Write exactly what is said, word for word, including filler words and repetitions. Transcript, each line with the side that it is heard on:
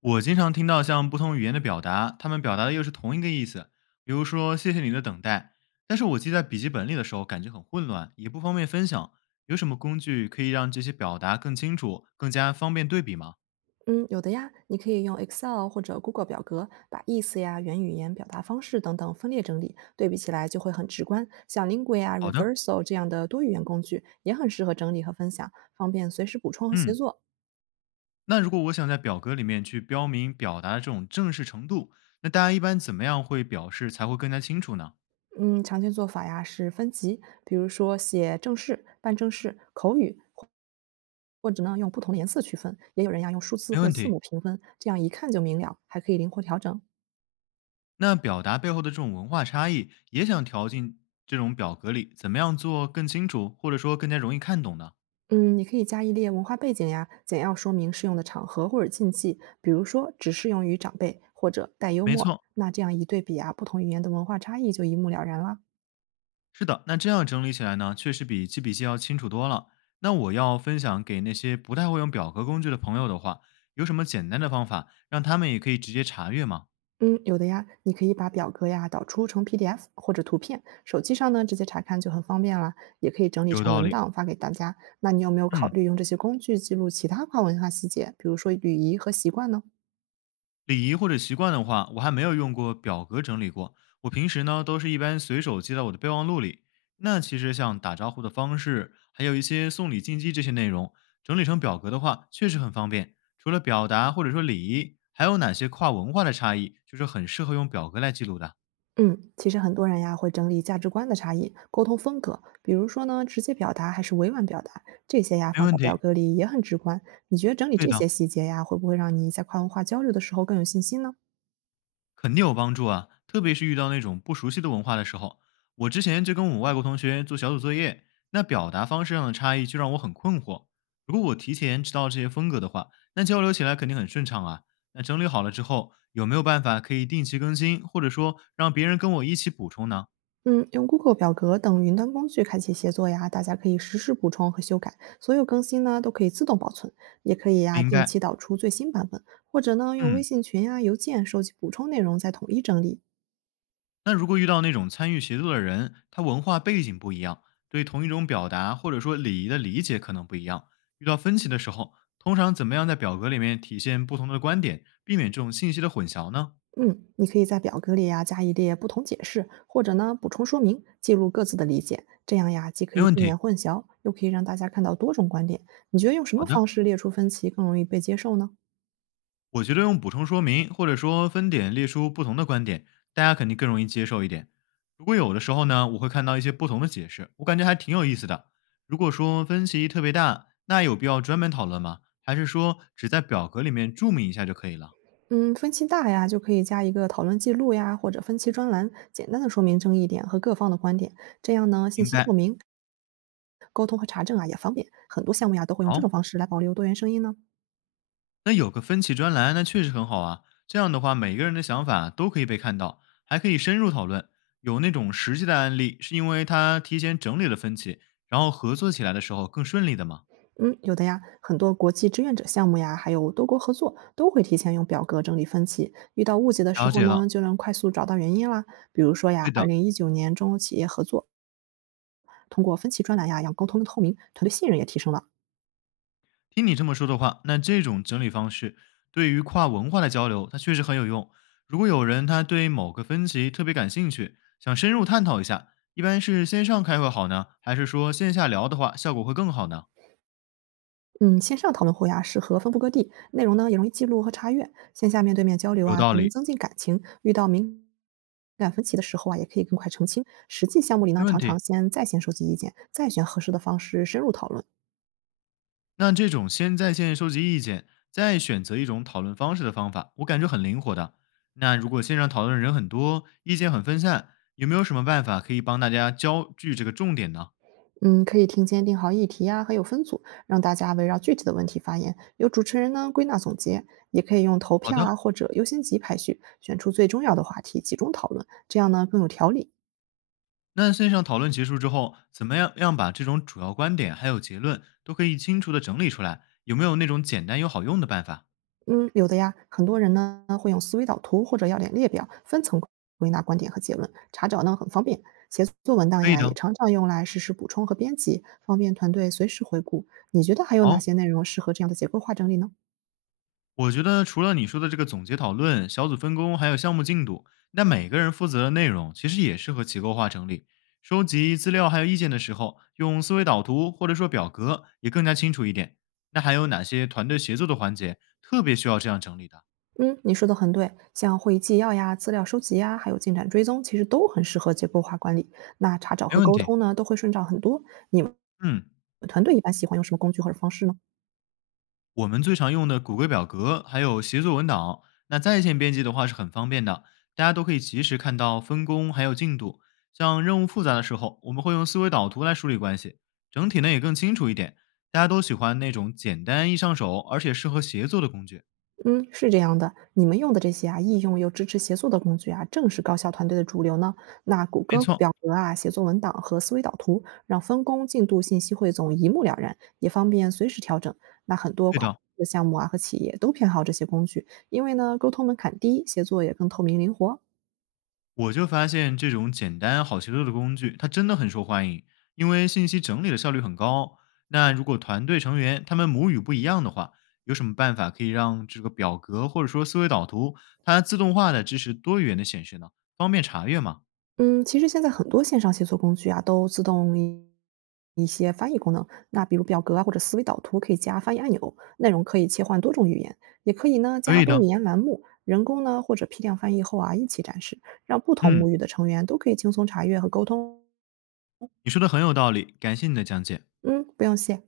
left: 我经常听到像不同语言的表达，他们表达的又是同一个意思。比如说“谢谢你的等待”，但是我记在笔记本里的时候，感觉很混乱，也不方便分享。有什么工具可以让这些表达更清楚、更加方便对比吗？
right: 嗯，有的呀，你可以用 Excel 或者 Google 表格把意思呀、原语言、表达方式等等分列整理，对比起来就会很直观。像 Lingua 啊、
left: 好的。
right: Reversal 这样的多语言工具也很适合整理和分享，方便随时补充和协
left: 嗯。
right: 作。
left: 那如果我想在表格里面去标明表达的这种正式程度，那大家一般怎么样会表示才会更加清楚呢？
right: 嗯，常见做法呀是分级，比如说写正式、半正式、口语，或者呢用不同的颜色区分，也有人呀用数字
left: 没
right: 或者
left: 问
right: 字
left: 题。
right: 母评分，这样一看就明了，还可以灵活调整。
left: 那表达背后的这种文化差异，也想调进这种表格里，怎么样做更清楚，或者说更加容易看懂呢？
right: 嗯，你可以加一列文化背景呀，简要说明适用的场合或者禁忌，比如说只适用于长辈或者带幽
left: 没
right: 默。
left: 错，
right: 那这样一对比啊，不同语言的文化差异就一目了然了。
left: 是的。那这样整理起来呢，确实比记笔记要清楚多了。那我要分享给那些不太会用表格工具的朋友的话，有什么简单的方法让他们也可以直接查阅吗？
right: 嗯，有的呀，你可以把表格呀导出成 P D F 或者图片，手机上呢直接查看就很方便啦。也可以整理
left: 有
right: 成
left: 道
right: 文
left: 理。
right: 档发给大家。那你有没有考
left: 嗯。
right: 虑用这些工具记录其他跨文化细节，比如说礼仪和习惯呢？
left: 礼仪或者习惯的话，我还没有用过表格整理过。我平时呢，都是一般随手记在我的备忘录里。那其实像打招呼的方式，还有一些送礼禁忌这些内容，整理成表格的话，确实很方便。除了表达或者说礼仪，还有哪些跨文化的差异，就是很适合用表格来记录的？
right: 嗯，其实很多人呀会整理价值观的差异、沟通风格，比如说呢，直接表达还是委婉表达，这些呀
left: 没
right: 放
left: 问
right: 在表
left: 题，
right: 格里也很直观。你觉得整理
left: 对
right: 这
left: 的。
right: 些细节呀，会不会让你在跨文化交流的时候更有信心呢？
left: 肯定有帮助啊，特别是遇到那种不熟悉的文化的时候。我之前就跟我外国同学做小组作业，那表达方式上的差异就让我很困惑。如果我提前知道这些风格的话，那交流起来肯定很顺畅啊。那整理好了之后，有没有办法可以定期更新，或者说让别人跟我一起补充呢？
right: 嗯，用 Google 表格等云端工具开启协作呀，大家可以实时补充和修改，所有更新呢都可以自动保存，也可以呀
left: 明
right: 定
left: 白。
right: 期导出最新版本，或者呢用微
left: 嗯。
right: 信群呀、邮件收集补充内容再统一整理。
left: 那如果遇到那种参与协作的人，他文化背景不一样，对同一种表达或者说礼仪的理解可能不一样，遇到分歧的时候，通常怎么样在表格里面体现不同的观点，避免这种信息的混淆呢？
right: 嗯，你可以在表格里呀、加一列不同解释，或者呢补充说明，记录各自的理解，这样呀既可
left: 没
right: 以
left: 问
right: 避
left: 题。
right: 免混淆，又可以让大家看到多种观点。你觉得用什
left: 好
right: 么
left: 的，
right: 方式列出分歧更容易被接受呢？
left: 我觉得用补充说明或者说分点列出不同的观点，大家肯定更容易接受一点。如果有的时候呢，我会看到一些不同的解释，我感觉还挺有意思的。如果说分歧特别大，那有必要专门讨论吗？还是说只在表格里面注明一下就可以了？
right: 嗯，分歧大呀，就可以加一个讨论记录呀，或者分歧专栏，简单的说明争议点和各方的观点。这样呢，信
left: 明
right: 息透
left: 白。
right: 明，沟通和查证啊也方便。很多项目呀都会用这
left: 好，
right: 种方式来保留多元声音呢。
left: 那有个分歧专栏，那确实很好啊。这样的话，每个人的想法都可以被看到，还可以深入讨论。有那种实际的案例，是因为他提前整理了分歧，然后合作起来的时候更顺利的吗？
right: 嗯，有的呀，很多国际志愿者项目呀，还有多国合作，都会提前用表格整理分歧，遇到误解的时
left: 了
right: 候
left: 解了，
right: 呢，就能快速找到原因啦。比如说呀，
left: 对
right: 二
left: 的。
right: 零一九年中欧企业合作，通过分歧专栏呀，让沟通更透明，团队信任也提升了。
left: 听你这么说的话，那这种整理方式对于跨文化的交流，它确实很有用。如果有人他对某个分歧特别感兴趣，想深入探讨一下，一般是线上开会好呢，还是说线下聊的话效果会更好呢？
right: 嗯，线上讨论会呀，适合分布各地，内容呢也容易记录和查阅。线下面对面交流
left: 有
right: 啊，
left: 道
right: 可能
left: 理，
right: 增进感情。遇到敏感分歧的时候啊，也可以更快澄清。实际项目里呢，
left: 没问
right: 常
left: 题。
right: 常先在线收集意见，再选合适的方式深入讨论。
left: 那这种先在线收集意见，再选择一种讨论方式的方法，我感觉很灵活的。那如果线上讨论人很多，意见很分散，有没有什么办法可以帮大家焦聚这个重点呢？
right: 嗯，可以听前定好议题呀、还有分组，让大家围绕具体的问题发言，由主持人呢归纳总结，也可以用投
left: 好
right: 票
left: 的，
right: 啊或者优先级排序，选出最重要的话题集中讨论，这样呢更有条理。
left: 那线上讨论结束之后，怎么样样把这种主要观点还有结论都可以清楚的整理出来？有没有那种简单又好用的办法？
right: 嗯，有的呀，很多人呢会用思维导图或者要点列表分层归纳观点和结论，查找呢很方便。写作文档
left: 可以
right: 呀，也
left: 的，
right: 常常用来实时补充和编辑，方便团队随时回顾。你觉得还有哪
left: 好。
right: 些内容适合这样的结构化整理呢？
left: 我觉得除了你说的这个总结讨论、小组分工，还有项目进度，那每个人负责的内容其实也适合结构化整理。收集资料还有意见的时候，用思维导图或者说表格也更加清楚一点。那还有哪些团队协作的环节特别需要这样整理的？
right: 嗯，你说的很对，像会议纪要呀、资料收集呀，还有进展追踪，其实都很适合结构化管理。那查找
left: 没
right: 和
left: 问
right: 沟
left: 题。
right: 通呢，都会顺畅很多。你们
left: 嗯。
right: 团队一般喜欢用什么工具或者方式呢？
left: 我们最常用的谷歌表格，还有协作文档。那在线编辑的话是很方便的，大家都可以及时看到分工还有进度。像任务复杂的时候，我们会用思维导图来梳理关系，整体呢也更清楚一点。大家都喜欢那种简单易上手，而且适合协作的工具。
right: 嗯，是这样的，你们用的这些啊，易用又支持协作的工具啊，正是高效团队的主流呢。那谷
left: 没
right: 歌
left: 错，
right: 表格啊、写作文档和思维导图，让分工、进度、信息汇总一目了然，也方便随时调整。那很多
left: 对
right: 跨
left: 的。
right: 国的项目啊和企业都偏好这些工具，因为呢，沟通门槛低，协作也更透明灵活。
left: 我就发现这种简单好协作的工具，它真的很受欢迎，因为信息整理的效率很高。那如果团队成员他们母语不一样的话，有什么办法可以让这个表格或者说思维导图它自动化的支持多语言的显示呢？方便查阅吗？
right: 嗯，其实现在很多线上协作工具啊，都自动一一些翻译功能。那比如表格啊，或者思维导图，可以加翻译按钮，内容可以切换多种语言，也可以呢
left: 可
right: 加
left: 以
right: 多语
left: 的，
right: 言栏目，人工呢或者批量翻译后啊一起展示，让不同
left: 嗯，
right: 母语的成员都可以轻松查阅和沟通。
left: 你说的很有道理，感谢你的讲解。
right: 嗯，不用谢。